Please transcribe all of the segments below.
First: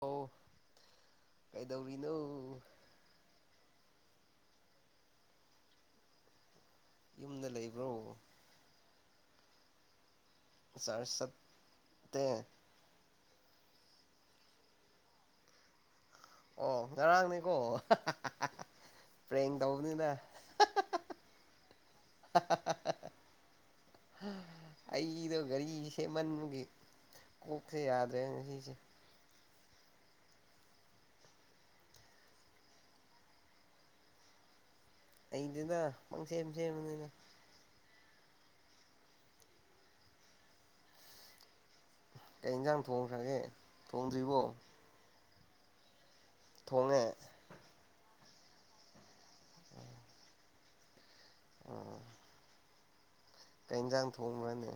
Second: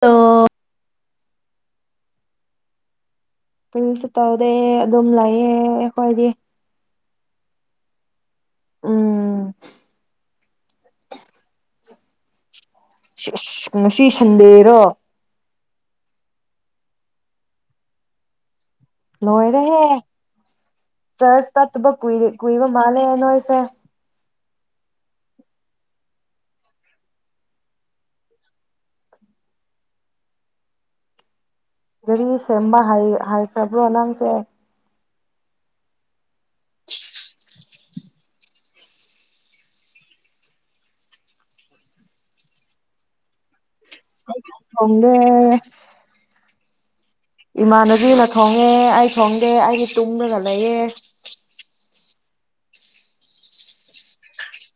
ꯍꯧ ꯇꯣ ꯀꯩꯗꯧꯔꯤꯅꯣ ꯁꯨ ꯇꯧꯗꯩꯦ ꯑꯗꯨꯝ ꯂꯩꯌꯦ ꯑꯩꯈꯣꯏꯗꯤ ꯌꯨꯝꯗ ꯂꯩꯕ꯭ꯔꯣ ꯑꯝ ꯇ ꯉꯁꯤ ꯁꯟꯗꯦꯔꯣ ꯑꯣ ꯉꯔꯥꯡꯒꯅꯤꯀꯣ ꯂꯣꯏꯔꯦꯍꯦ ꯆꯔꯆ ꯇꯠꯇꯕ ꯀꯨꯏꯔ ꯀꯨꯏꯕ ꯃꯥꯜꯂꯦꯦ ꯅꯣꯏꯁꯦ ꯑꯩꯗꯣ ꯒꯥꯔꯤꯁꯦ ꯃꯟꯒꯤ ꯀꯣꯛꯁꯦ ꯌꯥꯗ꯭ꯔꯦ ꯉꯁꯤꯁꯦ ꯒꯥꯔꯤ ꯁꯦꯝꯕ ꯍꯥꯏꯈ꯭ꯔꯕ꯭ꯔꯣ ꯅꯪꯁꯦ ꯑꯩꯗꯤꯗ ꯁꯦꯝ ꯁꯦꯝ ꯑꯗꯨꯅ ꯀꯩ ꯏꯟꯖꯥꯡ ꯊꯣꯡꯈ꯭ꯔꯒꯦ ꯊꯣꯡꯗ꯭ꯔꯤꯕꯣ ꯗ ꯍ ꯊꯣꯡꯉꯦ ꯏꯃꯥꯟꯅꯕꯤꯅ ꯊꯣꯡꯉꯦ ꯑꯩ ꯊꯣꯡꯗꯦ ꯑꯩꯒꯤ ꯇꯨꯡꯗꯅ ꯂꯩꯌꯦꯦ ꯀꯩꯟꯖꯥꯡ ꯊꯣꯡꯕ꯭ꯔꯅꯦ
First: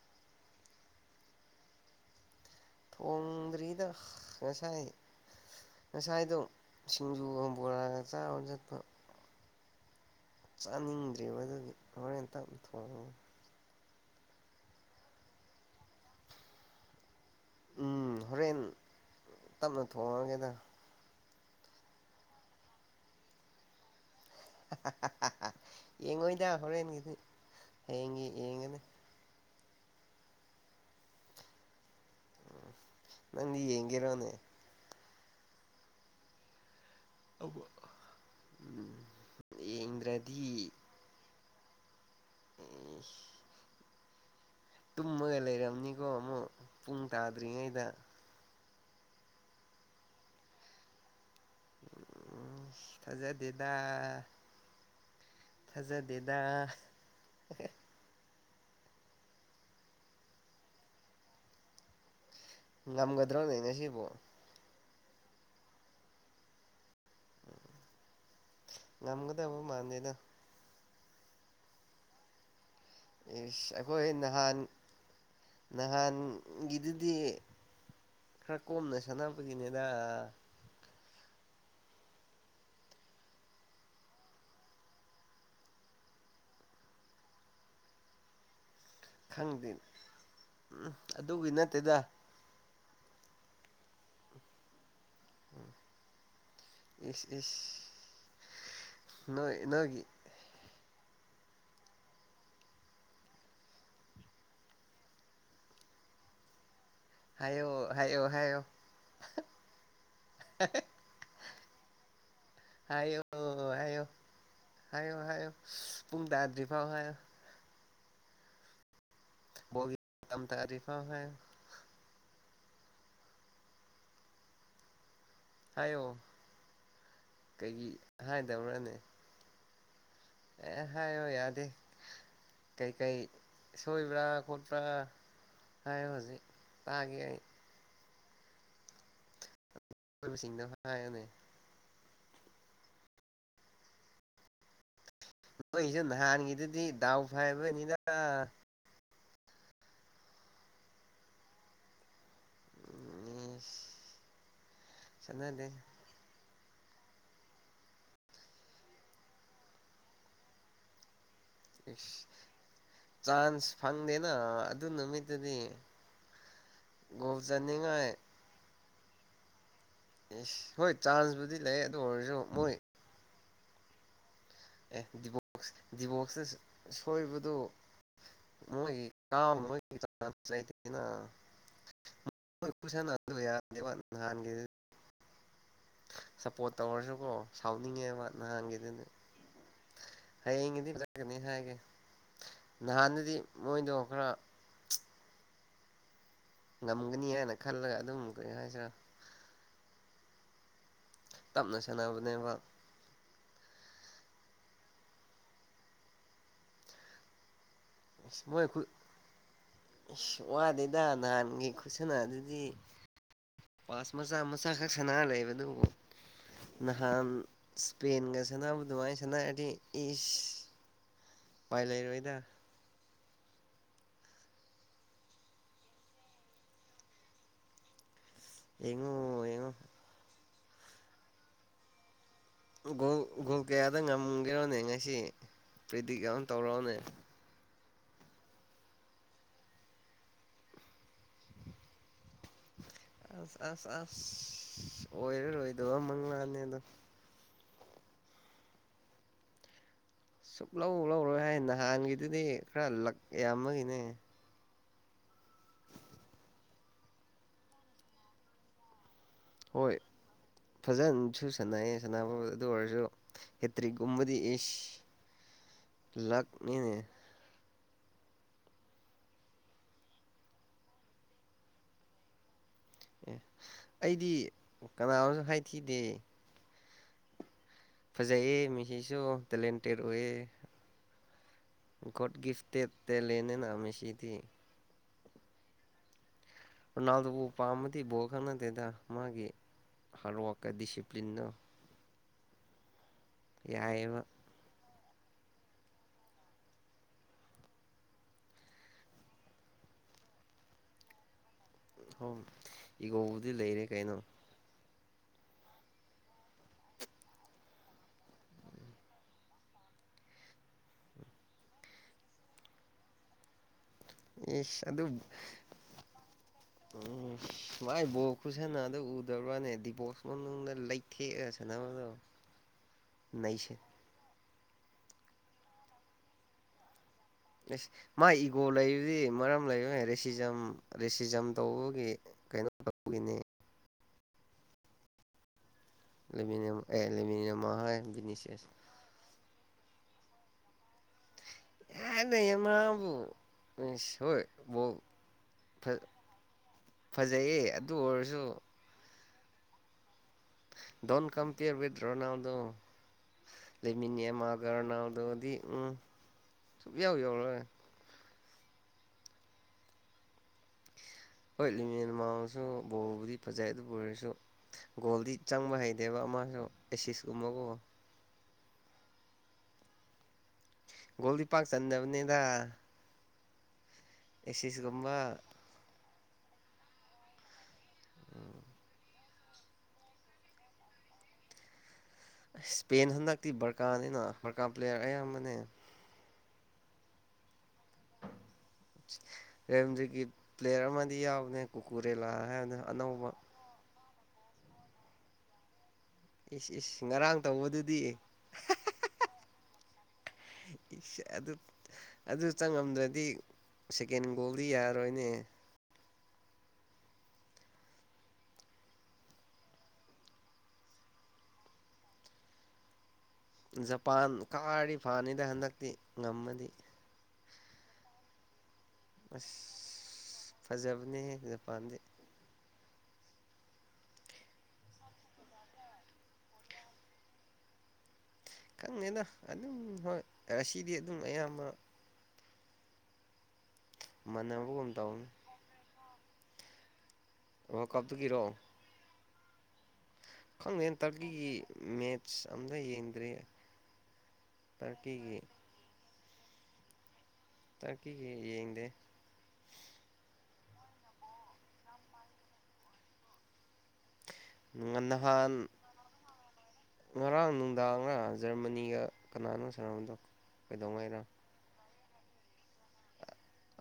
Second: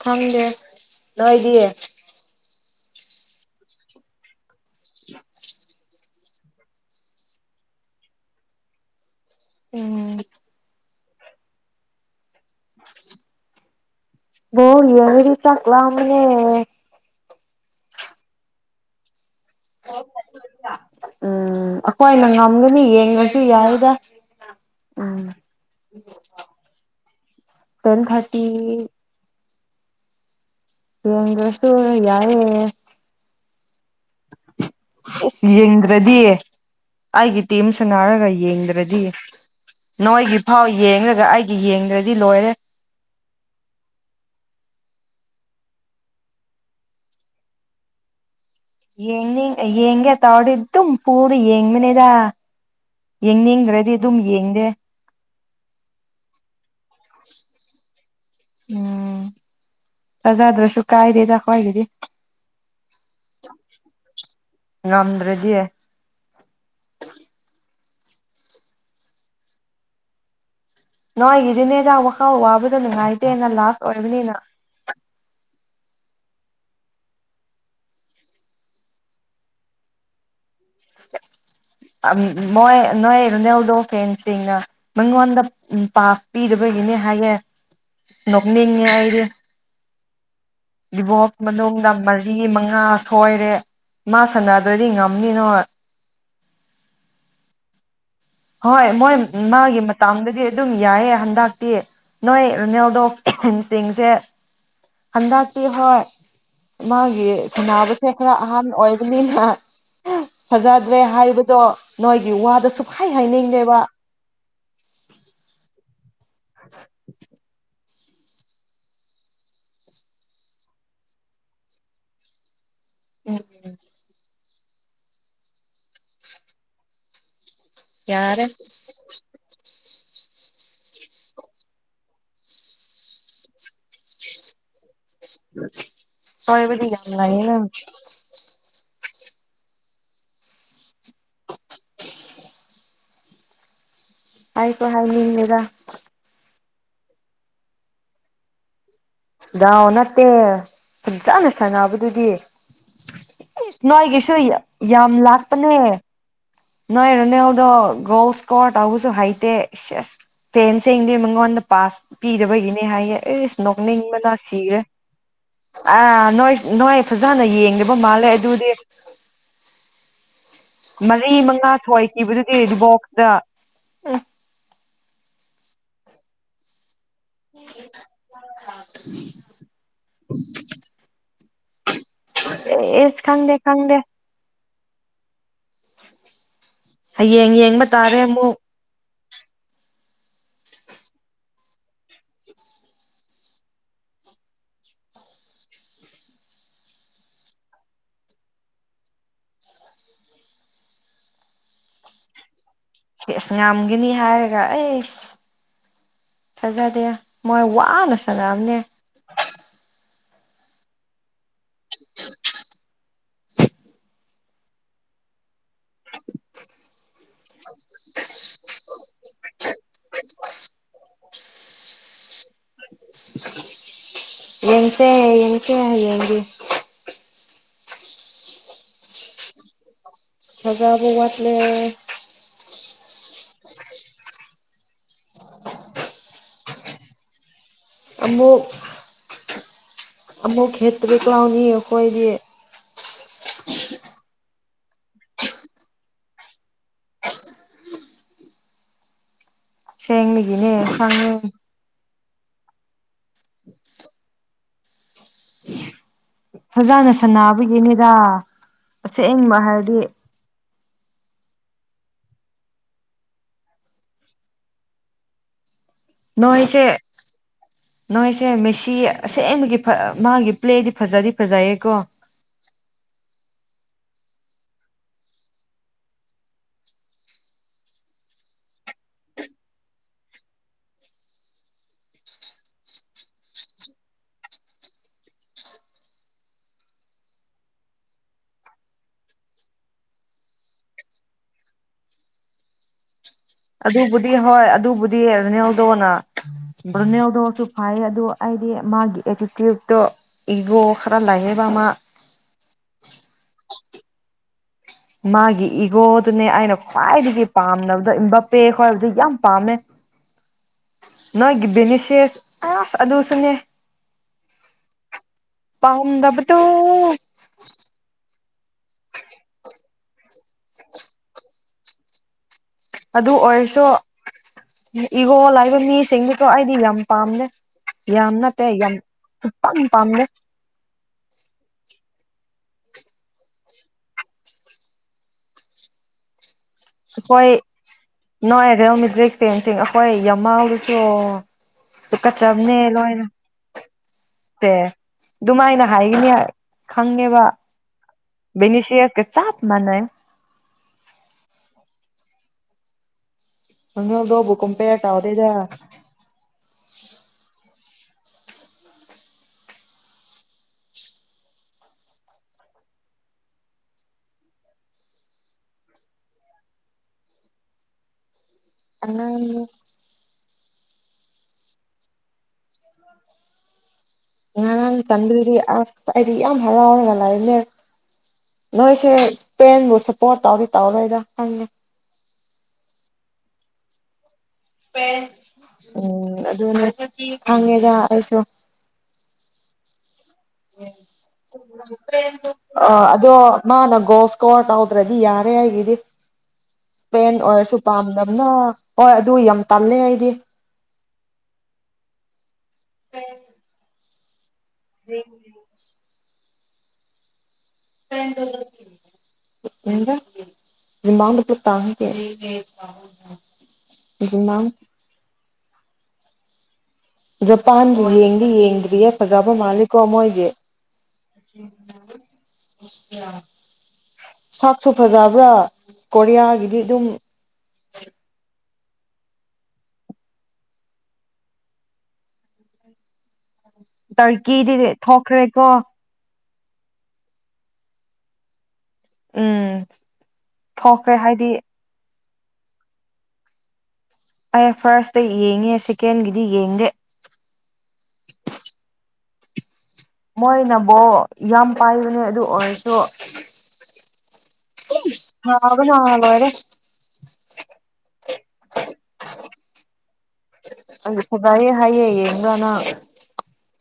ꯊꯪꯗꯦ ꯂꯣꯏꯗꯤꯌꯦ ꯊꯣꯡꯗꯔꯤꯗ ꯉꯁꯥꯏ ꯉꯁꯥꯏꯗꯣ ꯁꯤꯡꯖꯨꯒ ꯕꯣꯔꯥꯒ ꯆꯥꯔ ꯆꯠꯄ ꯎꯝ ꯆꯥꯅꯤꯡꯗ꯭ꯔꯤꯕ ꯑꯗꯨꯒꯤ ꯍꯣꯔꯦꯟꯦꯟꯇ ꯊꯣꯛ ꯣ ꯌꯥꯔꯤꯔꯤ ꯆ ꯋꯥ ꯃꯅꯦ ꯎꯝ ꯍꯣꯔꯦꯟ ꯇꯞꯅ ꯊꯣꯡꯉꯒꯦꯗ ꯎꯝ ꯑꯩꯈꯣꯏꯅ ꯉꯝꯒꯅꯤ ꯌꯦꯡꯉꯁꯨ ꯌꯥꯔꯗ ꯌꯦꯡꯉ ꯑꯣꯏꯣꯏꯗ ꯍꯣꯔꯦꯟꯦꯟ ꯇꯦꯟ ꯍꯌꯦ ꯊꯥꯔꯇꯤ ꯌꯦꯉꯅꯦ ꯁꯨꯁꯨ ꯌꯥꯔꯦ ꯅꯪ ꯌꯦꯡꯦꯔꯣꯅꯦꯦ ꯌꯦꯡ꯭ꯔꯗꯤ ꯑꯩꯒꯤ ꯑꯧꯕ ꯇꯤꯝ ꯁꯅꯥꯔꯒ ꯎꯝ ꯌꯦꯡꯗ꯭ꯔꯗꯤ ꯅꯣꯏꯒꯤ ꯐꯥꯎ ꯌꯦꯡꯗ꯭ꯔꯗꯤ ꯌꯦꯡꯂꯡꯒ ꯑꯩꯒꯤ ꯌꯦꯡ ꯗꯤ ꯂꯣꯏꯔꯦ ꯇꯨꯝꯃꯒ ꯂꯩꯔꯝꯅꯤꯀꯣ ꯑꯃꯨꯛ ꯄꯨꯡ ꯇꯥꯗ꯭ꯔꯤꯉꯩꯗ ꯌꯦꯉ ꯌꯦꯒꯦ ꯇꯧꯗꯨꯣ ꯄ ꯑꯗꯨ ꯌꯦꯡꯕꯅꯦꯗ ꯊꯥꯖꯗꯦꯗ ꯌꯦꯡꯅꯤꯡꯗ꯭ꯔꯗꯤ ꯑꯗꯨꯝ ꯌꯦꯡꯗꯦ ꯑꯣꯦ ꯎꯝ ꯔꯖꯗ꯭ꯔꯣꯁꯨ ꯀꯥꯏꯗꯦ ꯆꯈꯋꯥ ꯍꯥꯏꯒꯤꯗꯤ ꯉꯝꯒꯗ꯭ꯔꯣꯅꯦꯅꯦ ꯁꯤꯕꯣ ꯉꯝꯗ꯭ꯔꯦꯗꯤꯌꯦ ꯉꯒꯗ ꯃꯥꯗꯦꯗ ꯅꯣꯏ ꯏꯗꯤꯅꯦ ꯌꯥꯕ ꯈꯥꯎ ꯋꯥꯕ ꯑꯗꯨ ꯅꯨꯡꯉꯥꯏꯇꯦꯅ ꯏꯁ ꯂꯥꯁ ꯑꯣꯏꯕꯅꯤꯅ ꯅꯍꯥꯟꯒꯤ ꯃꯣꯏ ꯅꯣꯏ ꯔꯣꯅꯦꯜꯗꯣ ꯐꯦꯟꯁꯤꯡꯅ ꯃꯉꯣꯟꯗ ꯄꯥꯁ ꯄꯤꯗꯕꯒꯤꯅꯤ ꯍꯥꯏꯒꯦ ꯅꯣꯛꯅꯤꯡ ꯈꯪꯗꯦ ꯎꯝ ꯚꯣꯁ ꯑꯗꯨꯒꯤ ꯃꯅꯨꯡꯗ ꯅꯠꯇꯦꯗ ꯃꯔꯤ ꯃꯉꯥ ꯉ ꯁꯣꯏꯔꯦ ꯃꯥ ꯁꯥꯟꯅꯗꯣꯏꯗꯤ ꯉ ꯅꯪꯅꯣ [unintelligible] ꯏꯁ ꯏꯁ ꯍꯣꯏ ꯃꯣꯏ ꯅꯣꯏ ꯃꯥꯒꯤ ꯅꯣꯏꯒꯤ ꯃꯇꯥꯡꯗꯗꯤ ꯑꯗꯨꯝ ꯌꯥꯏ ꯍꯟꯗꯛꯇꯤ ꯅꯣꯏ ꯔꯣꯅꯦꯜꯗꯣꯁꯤꯡꯁꯦ ꯍꯟꯗꯇꯤ ꯍꯣꯏ ꯃꯥꯒꯤ ꯍꯥꯏꯌꯣ ꯁꯅꯕꯁꯦ ꯍꯥꯏꯌꯣ ꯈꯔ ꯍꯥꯏꯌꯣ ꯑꯍꯥꯟꯕ ꯑꯣꯏꯕꯅꯤꯅ ꯐꯖꯗ꯭ꯔꯦ ꯍꯥꯏꯕꯗꯣ ꯅꯣꯏꯒꯤ ꯋꯥꯗꯁꯨ ꯍꯥꯏꯌꯣ ꯕꯤꯐꯥꯎ ꯍꯥꯏ ꯒꯤꯝ ꯇꯔꯤꯐ ꯍꯥꯏꯌꯣ ꯎꯝ ꯎꯝ [unintelligible] ꯍꯥꯏꯌꯣ ꯀꯩꯒꯤ ꯌꯥꯔꯦ ꯍꯥꯏꯗꯕ꯭ꯔꯅꯦ ꯑꯦ ꯍꯥꯏꯌꯣ ꯌꯥꯗꯦ ꯀꯩꯀꯩ ꯁꯣꯏꯕ꯭ꯔꯥ ꯈꯣꯠꯄ꯭ꯔꯥ ꯍꯥꯏꯌꯣ ꯍꯧꯖꯤꯛ ꯍꯏꯕꯗꯤ ꯇꯥꯒꯦ ꯑꯩ ꯂꯏꯌꯦꯅ [unintelligible] ꯕꯨꯁꯤꯡꯗ ꯍꯥꯏꯅꯦ [unintelligible] ꯑꯩ ꯄ ꯅꯣꯏꯁꯨ ꯅꯍꯥꯟꯒꯤꯗꯨꯗꯤ ꯗꯎꯐꯥꯏꯕ ꯏꯅꯤꯗ ꯗꯥꯎ ꯅꯠꯇꯦ ꯁ ꯆꯥꯅ ꯁꯥꯟꯅꯕꯗꯨꯗꯤ ꯏꯁ ꯅꯣꯏꯒꯤꯁꯨ ꯌꯥꯝ ꯆꯠꯅꯗꯦ ꯂꯥꯛꯄꯅꯦ ꯅꯣꯏ ꯔꯅꯦꯜꯗꫭ ꯒꫭꯜ ꯏꯁꯀꯣꫪ ꯇꯥꯎꯕꯁꯨ ꯍꯩꯇꯦ ꯐꯦꯟꯁꯤꯡꯗꯤ ꯃꯣꯉꫭꯟ ꯇ ꯄꯥꯁ ꯏꯁ ꯄꯤꯗꯕꯒꯤꯅꯦ ꯍꯥꯏꯌꯦ ꯑꯦꯁ ꯆꯥꯟꯁ ꯐꯪꯗꯦꯅ ꯅꯤꯡꯕꯅ ꯁꯤꯔꯦ ꯑꯗꯨ ꯅꯨꯃꯤꯠꯇꯨꯗꯤ ꯑꯥ ꯅꫭꯏ ꯅꫭꯏ ꯒꯣꯜ ꯐꯖꯅ ꯌꯦꯡꯗꯕ ꯆꯟꯅꯤꯡꯉꯥꯏ ꯃꯥꯜꯂꯦ ꯑꯗꯨ [unintelligible] ꯏꯁ ꯍꯣꯏ ꯃꯔꯤ ꯆꯥꯟꯁꯕꯨꯗꯤ ꯃꯉꯥ ꯂꯩ ꯑꯗꯨ ꯑꯣꯏꯔꯁꯨ ꯁꯣꯏꯈꯤꯕꯗꯨꯗꯤ ꯑꯗꯨꯕꯣꯛꯁꯇ ꯎꯪ [unintelligible] ꯊꯣꯏꯕꯗꯨ ꯃꯣꯏꯒꯤ [unintelligible] ꯑꯦꯁ ꯈꯪꯗꯦ ꯈꯪꯗꯦ [unintelligible] ꯁꯄꯣꯠ ꯍꯌꯦꯡ ꯌꯦꯡꯕ ꯇꯥꯔꯦ ꯑꯃꯨꯛ ꯍꯌꯦꯡꯒꯤꯗꯤ ꯐꯖꯒꯅꯤ ꯍꯥꯏꯒꯦ ꯅꯍꯥꯟꯗꯨꯗꯤ ꯃꯣꯏꯗꯣ ꯈꯔ ꯉꯝꯒꯅꯤ ꯍꯥꯏꯅ ꯈꯜꯂꯒ ꯑꯗꯨꯝ ꯀꯩ ꯍꯥꯏꯁꯤꯔꯥ ꯇꯞꯅ ꯁꯟꯅꯕꯅꯦꯕ ꯁꯦꯁ ꯉꯝꯒꯤꯅꯤ ꯍꯥꯏꯔꯒ ꯑꯦꯁ ꯐꯖꯗꯦ ꯃꯣꯏ ꯋꯥꯅ ꯃꯣꯏ ꯁꯅꯥꯕꯅꯦ ꯈꯨ ꯑꯁ ꯋꯥꯗꯦꯗ ꯅꯍꯥꯟꯒꯤ ꯈꯨꯠꯁꯥꯟꯅ ꯑꯗꯨꯗꯤ ꯄꯥꯁ ꯃꯆꯥ ꯃꯆꯥ ꯈꯛ ꯁꯥꯟꯅꯔ ꯂꯩꯕꯗꯨꯕꯨ ꯅꯍꯥꯟ ꯏꯁꯄꯦꯟꯒ ꯁꯥꯟꯅꯕ ꯑꯗꯨꯃꯥꯏꯅ ꯁꯥꯟꯅꯔꯗꯤ ꯏꯁ ꯎꯄꯥꯏ ꯂꯩꯔꯣꯏꯗ ꯌꯦꯟꯁꯦ ꯌꯦꯡꯁꯦ ꯍꯌꯦꯡꯗꯤ ꯌꯦꯉꯣ ꯌꯦꯉꯣ ꯊꯖꯕ ꯋꯥꯠꯂꯦ ꯒꯣꯜ ꯒꯣꯜ ꯀꯌꯥꯗ ꯉꯝꯒꯦꯔꯣꯅꯦ ꯉꯁꯤ ꯄ꯭ꯔꯤꯗꯤꯛ ꯌꯥꯝ ꯇꯧꯔꯣꯅꯦ ꯑꯃꯨꯛ ꯑꯃꯨꯛ ꯍꯦꯇꯔꯤꯛ ꯂꯥꯎꯅꯤ ꯑꯈꯣꯏꯗꯤ ꯑꯁ ꯑꯁ ꯑꯁ ꯑꯣꯏꯔꯥꯔꫭꯏꯗꯕ ꯃꯪꯂꯥꯟꯅꯤꯗꯨ ꯁꯦꯡꯂꯤꯒꯤꯅꯦ [unintelligible] ꯑꯗꯨꯗꯤ ꯈꯔ ꯂ ꯌꯥꯝ ꯑꯃꯒꯤꯅꯦ ꯐꯖꯥꯅ ꯁꯅꯥꯕꯒꯤꯅꯦꯗ ꯑꯁꯦꯡꯕ ꯍꯥꯏꯔꯗꯤ ꯁꯥꯅꯩꯌꯦ ꯁꯅꯥꯅꯕꯨꯗꯤ ꯑꯗꯨ ꯑꯣꯏꯔꯁꯨ ꯍꯦꯇ꯭ꯔꯤꯛꯒꯨꯝꯕꯗꯤ ꯏꯁ ꯅꯣꯏꯁꯦ ꯂꯛꯅꯤꯅꯦ ꯅꯣꯏꯁꯦ ꯃꯦꯁꯤ ꯑꯁꯦꯡꯕꯒꯤ ꯃꯥꯒꯤ ꯄ꯭ꯂꯦꯗꯤ ꯐꯖꯗꯤ ꯐꯖꯩꯌꯦꯀꯣ ꯑꯦ ꯑꯩꯗꯤ ꯀꯅꯥ ꯑꯃꯁꯨ ꯍꯥꯏꯈꯤꯗꯦ ꯐꯖꯩꯌꯦ ꯃꯤꯁꯤꯁꯨ ꯇꯦꯂꯦꯟꯇꯦꯠ ꯑꯣꯏꯌꯦ ꯒꯣꯠ ꯒꯤꯐꯇꯦꯠ ꯇꯦꯂꯦꯟꯅꯤꯅ ꯃꯤꯁꯤꯗꯤ ꯔꯣꯅꯥꯜꯗꯨꯕꯨ ꯄꯥꯝꯃꯗꯤ ꯕꯣ ꯀꯥꯟꯅꯗꯦꯗ ꯃꯥꯒꯤ ꯍꯥꫪꯠ ꯋꯥꫪꯛꯀ ꯗꯤꯁꯤꯄ꯭ꯂꯤꯟꯒ ꯑꯗꯨꯕꯨꯗꯤ ꯍꯣꯏ ꯑꯗꯨꯕꯨꯗꯤ ꯔꯣꯅꯦꯜꯗꯣꯅ ꯔꯨꯅꯦꯜꯗꯣꯁꯨ ꯐꯥꯏꯌꯦ ꯑꯗꯨ ꯑꯩꯗꯤ ꯃꯥꯒꯤ ꯑꯦꯇꯤꯇ꯭ꯌꯨꯠꯇꯣ ꯏꯒꯣ ꯈꯔ ꯂꯩꯌꯦ [unintelligible] ꯑꯗꯨꯗꯤ ꯂꯩꯔꯦ ꯀꯩꯅꯣ ꯃꯥꯒꯤ ꯏꯒꯣꯗꯨꯅꯦ ꯑꯩꯅ ꯈ꯭ꯋꯥꯏꯗꯒꯤ ꯄꯥꯝꯅꯕꯗ ꯏꯕꯄꯦꯛ ꯈꯣꯏꯕꯗ ꯌꯥꯝ ꯄꯥꯝꯃꯦ ꯅꯣꯏꯒꯤ ꯕꯦꯅꯤꯁꯤꯁ ꯑꯁ ꯑꯗꯨꯁꯨꯅꯦ ꯏ ꯁꯥ ꯑꯗꯨꯨ ꯄꯥꯝꯗꯕꯗꯨ ꯎꯝ ꯃꯥꯏꯕꯣꯛ ꯈꯨꯁꯟꯅꯗꯨ ꯎꯗꯕ꯭ꯔꯥꯅꯦ ꯗꯤꯕꯣꯔꯁ ꯃꯅꯨꯡꯗ ꯂꯩꯊꯦꯛꯑꯔ ꯁꯅꯕꯗꯣ ꯑꯗꯨ ꯑꯣꯏꯔꯁꯨꯣ ꯏꯒꯣ ꯂꯥꯏꯕꯅꯤ ꯁꯦꯡꯗ ꯇꯣ ꯍꯥꯏꯗ ꯌꯥꯝ ꯄꯥꯝꯗꯦ ꯑꯦꯁ ꯃꯥ ꯌꯥꯝ ꯏꯒꯣ ꯅꯠꯇꯦ ꯌꯥꯝ ꯂꯩꯕꯗꯤ ꯃꯔꯝ ꯁꯨꯛꯄꯥꯝ ꯂꯩꯕꯅꯦ ꯄꯥꯝꯗꯦ ꯔꯦꯁꯤꯖꯝ ꯔꯦꯁꯤꯖꯝ ꯇꯧꯕꯒꯤ ꯀꯩꯅꯣ ꯇꯧꯕꯒꯤꯅꯦ ꯂꯦꯃꯤꯅꯤꯌꯝ ꯑꯩꯈꯣꯏ ꯥꯏꯔꯦ ꯍꯧꯃꯤꯗ꯭ꯔꯦ ꯆꯦꯡ ꯆꯦꯡ ꯍꯣꯏ ꯌꯥꯝꯃ ꯌꯥꯗꯦ ꯑꯣꯀꯆꯕꯅꯦ ꯃꯥꯕꯨ ꯂꯣꯏꯅ ꯏꯁ ꯍꯣꯏ ꯁꯦ ꯕꯣꯜ ꯑꯗꯨꯃꯥꯏꯅ ꯍꯥꯏꯈꯤꯅꯤ ꯈꯪꯉꯦꯕ ꯐꯖꯩꯌꯦ ꯑꯗꯨ ꯑꯣꯏꯔꯁꯨ ꯚꯦꯅꯤꯁꯤꯌꯁ ꯀ ꯆꯞ ꯃꯅꯦ ꯗꯣꯣꯟ ꯀꯝꯄꯦꯌꯔ ꯋꯠ ꯔꯣꯅꯥꯜꯗꯣ ꯂꯩꯃꯤꯟꯅ ꯔꯣꯅꯥꯜꯗꯣꯕꯨ ꯀꯝꯄꯦꯌꯔ ꯇꯧꯗꯦꯗ ꯑꯃꯒꯔꯅꯥꯎꯗꯗꯤ ꯎꯝ ꯁꯨꯡ ꯌꯥꯎ ꯌꯥꯎꯔꯔꯣꯏ ꯍꯣꯏ ꯂꯤꯃꯤꯦꯟ ꯃꯥꯡꯁꯨ ꯕꯣꯜꯕꯨꯗꯤ ꯐꯖꯩ ꯑꯗꯨꯕꯨ ꯑꯣꯏꯔꯁꯨ ꯒꯣꯜꯗꯤ ꯆꯪꯕ ꯍꯩꯇꯦꯕ ꯑꯃꯁꯨ ꯑꯦꯁꯤꯁꯀꯨꯝꯕꯒꯨꯝ ꯑꯣ ꯣꯂꯤ ꯄꯛ ꯆꯗꯕꯅꯤꯗ ꯅ ꯆꯟꯔꯤ ꯑꯩꯗꯤ ꯌꯥꯝ ꯍꯔꯥꯎꯔꯒ ꯂꯩꯅꯦ ꯅꯣꯏꯁꯦ ꯏꯁ꯭ꯔꯦꯟꯕꯨ ꯁꯞꯄꯣꯔꯠ ꯇꯧꯗꯤ ꯇꯧꯔꯣꯏꯗ ꯍꯪꯉꯦ ꯏꯁꯄꯦꯟ ꯍꯟꯗꯛꯇꯤ ꯕꯔꯀꯥꯅꯤꯅ ꯀꯥ ꯄ꯭ꯂꯦꯌꯥꯔ ꯑꯌꯥꯝꯕꯅꯦ ꯗ ꯍ ꯍꯉꯦꯗꯁꯨꯣ ꯒꯤ ꯄ꯭ꯂꯦꯌꯔ ꯑꯃꯗꯤ ꯌꯥꯎꯅꯦ ꯀꯨꯀꯨꯔꯦꯂꯥ ꯍꯥꯏꯕꯅꯦ ꯑꯅꯧꯕ ꯒꯁꯀꯣ ꯑꯔ ꯍꯧꯗ꯭ꯔꯦꯗꯤ ꯌꯥꯔꯦ ꯍꯥꯏꯒꯗꯤ ꯏꯁ ꯏꯁ ꯏꯁꯄꯦꯟ ꯉꯔꯥꯡ ꯑꯣꯏꯔꯁꯨ ꯇꯧꯕꯗꯨꯗꯤ ꯄꯥꯝꯗꯕꯅ ꯍꯣꯏ ꯑꯗꯨ ꯌꯥꯝ ꯇꯝꯅ ꯑꯩꯗꯤ ꯑꯗꯨ ꯆꯪꯉꯝꯗ꯭ꯔꯗꯤ ꯁꯦꯀꯦꯟ ꯣꯂꯤ ꯌꯥꯔꯣꯏꯅꯦ ꯃꯗꯄ ꯇ ꯖꯄꯥꯟ ꯀꯥꯔꯤ ꯐꯥꯅꯤꯗ ꯍꯟꯗꯛ ꯛꯇꯤ ꯉꯝꯃꯗꯤ ꯖꯄꯥꯟꯕꯨ ꯌꯦꯡꯗꯤ ꯌꯦ ꯌꯦꯡꯗꯤ ꯕꯤꯌꯦ ꯐꯖꯕ ꯃꯥꯦ ꯀꯣꯃꯣꯏꯒꯤ ꯑꯁ ꯐꯖꯕꯅꯦꯍꯦ ꯖꯄꯥꯟꯗꯤ ꯁꯥꯞꯁꯨ ꯐꯖꯕ꯭ꯔꯥ ꯀꯣꯔꯤꯌꯥꯒꯤꯗꯤ ꯑꯗꯨꯝ ꯈꯪꯉꯦꯅ ꯑꯗꯨꯝ ꯍꯣꯏ ꯉꯁꯤꯗꯤ ꯑꯗꯨꯝ ꯑꯌꯥꯝꯕ ꯃꯥꯟꯅꯕꯒꯨꯝ ꯇꯔꯀꯤꯗꯤ ꯇꯧꯅꯤ ꯊꯣꯛꯈ꯭ꯔꯦꯀꯣ ꯑꯣ ꯀꯞꯗꯨ ꯀꯔꯣ ꯎꯝ ꯈꯪꯗꯦꯅ ꯊꯣꯛꯈ꯭ꯔꯦ ꯍꯥꯏꯗꯤ ꯇꯔꯀꯤꯒꯤ ꯃ ꯑꯝꯇ ꯌꯦꯡꯗ꯭ꯔꯦ ꯑ ꯐꯥꯔꯁ ꯌꯦꯡꯉ ꯁꯤ ꯀꯦꯦꯟꯒꯗꯤ ꯌꯦꯡꯦ ꯇꯥꯛꯀꯤ ꯀꯦ ꯌꯦꯡꯗꯦ ꯃꯣꯏꯅꯕꯣ ꯌꯥꯝ ꯄꯥꯏꯕꯅꯦ ꯑꯗꯨ ꯑꯣꯏꯔꯁꯨ ꯅꯍꯥꯟ ꯁꯥꯕꯅ ꯂꯣꯏꯔꯦ ꯉꯔꯥꯡ ꯅꯨꯡꯗꯥꯡꯒꯔ ꯖꯔꯃꯅꯤꯒ ꯀꯅꯥꯅꯣ ꯁꯥꯟꯅꯕꯗꯣ ꯀꯩꯗꯧꯉꯩꯔꯣ ꯍꯌꯦꯌꯦ ꯌꯦꯡꯒꯅ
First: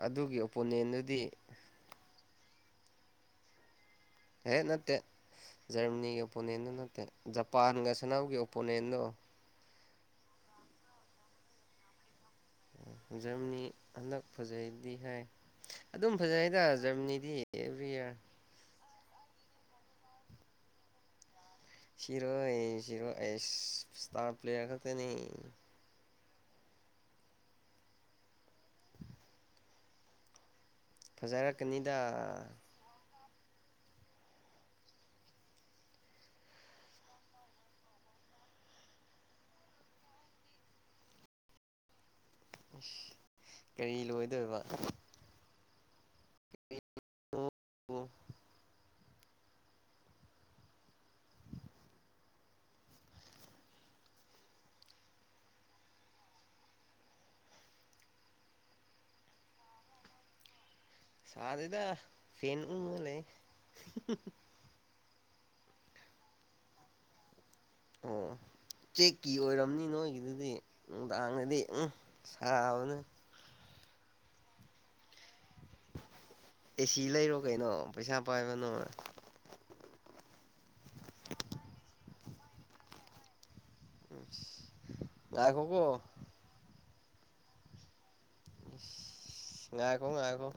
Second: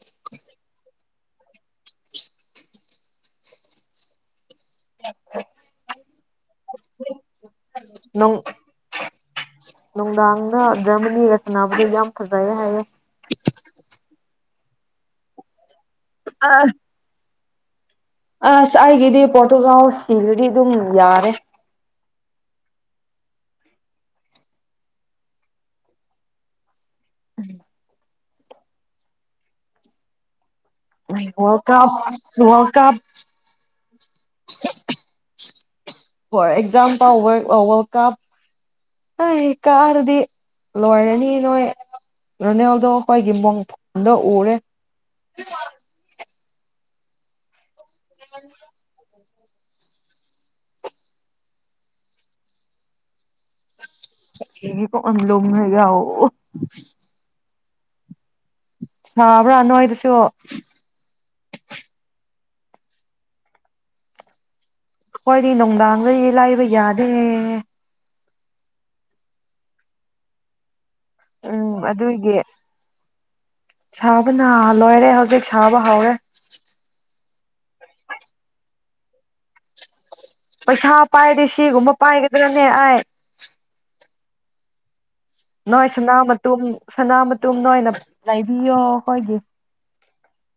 ꯑꯗꯨꯒꯤ ꯑꯣꯄꯣꯅꯦꯟꯗꯨꯗꯤ ꯍꯦꯛ ꯅꯠꯇꯦ ꯖꯔꯃꯅꯤꯒꯤ ꯑꯣꯄꯣꯅꯦꯟꯗꯨ ꯅꯠꯇꯦ ꯖꯄꯥꯟꯒ ꯁꯅꯥꯎꯒꯤ ꯅꯨꯡ ꯑꯣꯄꯣꯅꯦꯟꯗꯣ ꯅꯨꯡꯗꯥꯡꯗ ꯖꯔꯃꯅꯤ ꯔꯆꯅꯥꯅꯕꯒꯤ ꯌꯥꯝ ꯐꯖꯩꯌꯦ ꯍꯥꯏꯌꯦ ꯖꯔꯅꯤ ꯍꯟꯗꯛ ꯐꯖꯩꯗꯤ ꯍ ꯑꯗꯨꯝ ꯐꯖꯩꯗ ꯖꯔꯃꯅꯤꯗꯤ ꯑꯦꯕ꯭ꯔꯤ ꯏꯌꯥꯔ ꯑ ꯑꯁ ꯑꯩꯒꯤꯗꯤ ꯄꯣꯔꯇꯨꯒꯥꯜ ꯁꯤꯗꯨꯗꯤ ꯑꯗꯨꯝ ꯌꯥꯔꯦ ꯁꯤꯔꯣꯏꯔꯣ ꯏꯁꯇꯔ ꯄ꯭ꯂꯦꯌꯔ ꯈꯅꯤ ꯀꯞ ꯐꯖꯔꯛꯀꯅꯤꯗ ꯋꯥꯔ ꯀꯞ [unintelligible] [unintelligible] ꯑꯦꯛꯖꯥꯝꯄꯜ ꯋꯥꯔꯜ ꯀꯞ ꯑꯩ ꯀꯥꯔꯗꯤ ꯂꯣꯏꯔꯅꯤ ꯅꯣꯏ ꯔꯥꯅꯦꯜꯗꯣ ꯑꯩꯈꯣꯏꯒꯤ ꯀꯔꯤ ꯃꯣꯡꯗ ꯎꯔꯦ [unintelligible] ꯑꯗꯨꯒꯣ ꯒꯤ ꯀꯟꯂꯣ ꯍꯥꯏꯒ ꯑꯣ ꯁꯥꯕ꯭ꯔꯥ ꯅꯣꯏꯗꯁꯨ ꯁꯥꯗꯦꯗ ꯐꯦꯟ ꯎ ꯂꯩ ꯑꯩꯈꯣꯏꯗꯤ ꯅꯨꯡꯗꯥꯡꯗꯗꯤ ꯂꯥꯏꯕ ꯌꯥꯗꯦ ꯑꯣ ꯆꯦꯛꯀꯤ ꯑꯣꯏꯔꯝꯅꯤ ꯅꯣꯏꯒꯤꯗꯨꯗꯤ ꯗꯥꯉꯗꯤ ꯎꯝ ꯑꯗꯨꯒꯤ ꯁꯎꯅ ꯁꯥꯕꯅ ꯂꯣꯏꯔꯦ ꯍꯧꯖꯤꯛ ꯁꯥꯕ ꯍꯧꯔꯦ ꯑꯦꯁꯤ ꯂꯩꯔꯣ ꯀꯩꯅꯣ ꯄꯩꯁꯥ ꯄꯥꯏꯕꯅꯣ ꯄꯩꯁꯥ ꯄꯥꯏꯗꯤ ꯁꯤꯒꯨꯝꯕ ꯄꯥꯏꯒꯗ꯭ꯔꯥꯅꯦ ꯑꯩ ꯎ ꯅꯣꯏꯣꯏꯁꯅꯥ ꯃ ꯁꯅꯥ ꯃꯇꯨꯝꯅ ꯑꯣꯏꯅ ꯂꯩꯕꯤꯌꯣ ꯑꯩꯈꯣꯏꯒꯤ ꯀꯣꯡ ꯍꯥꯏꯒ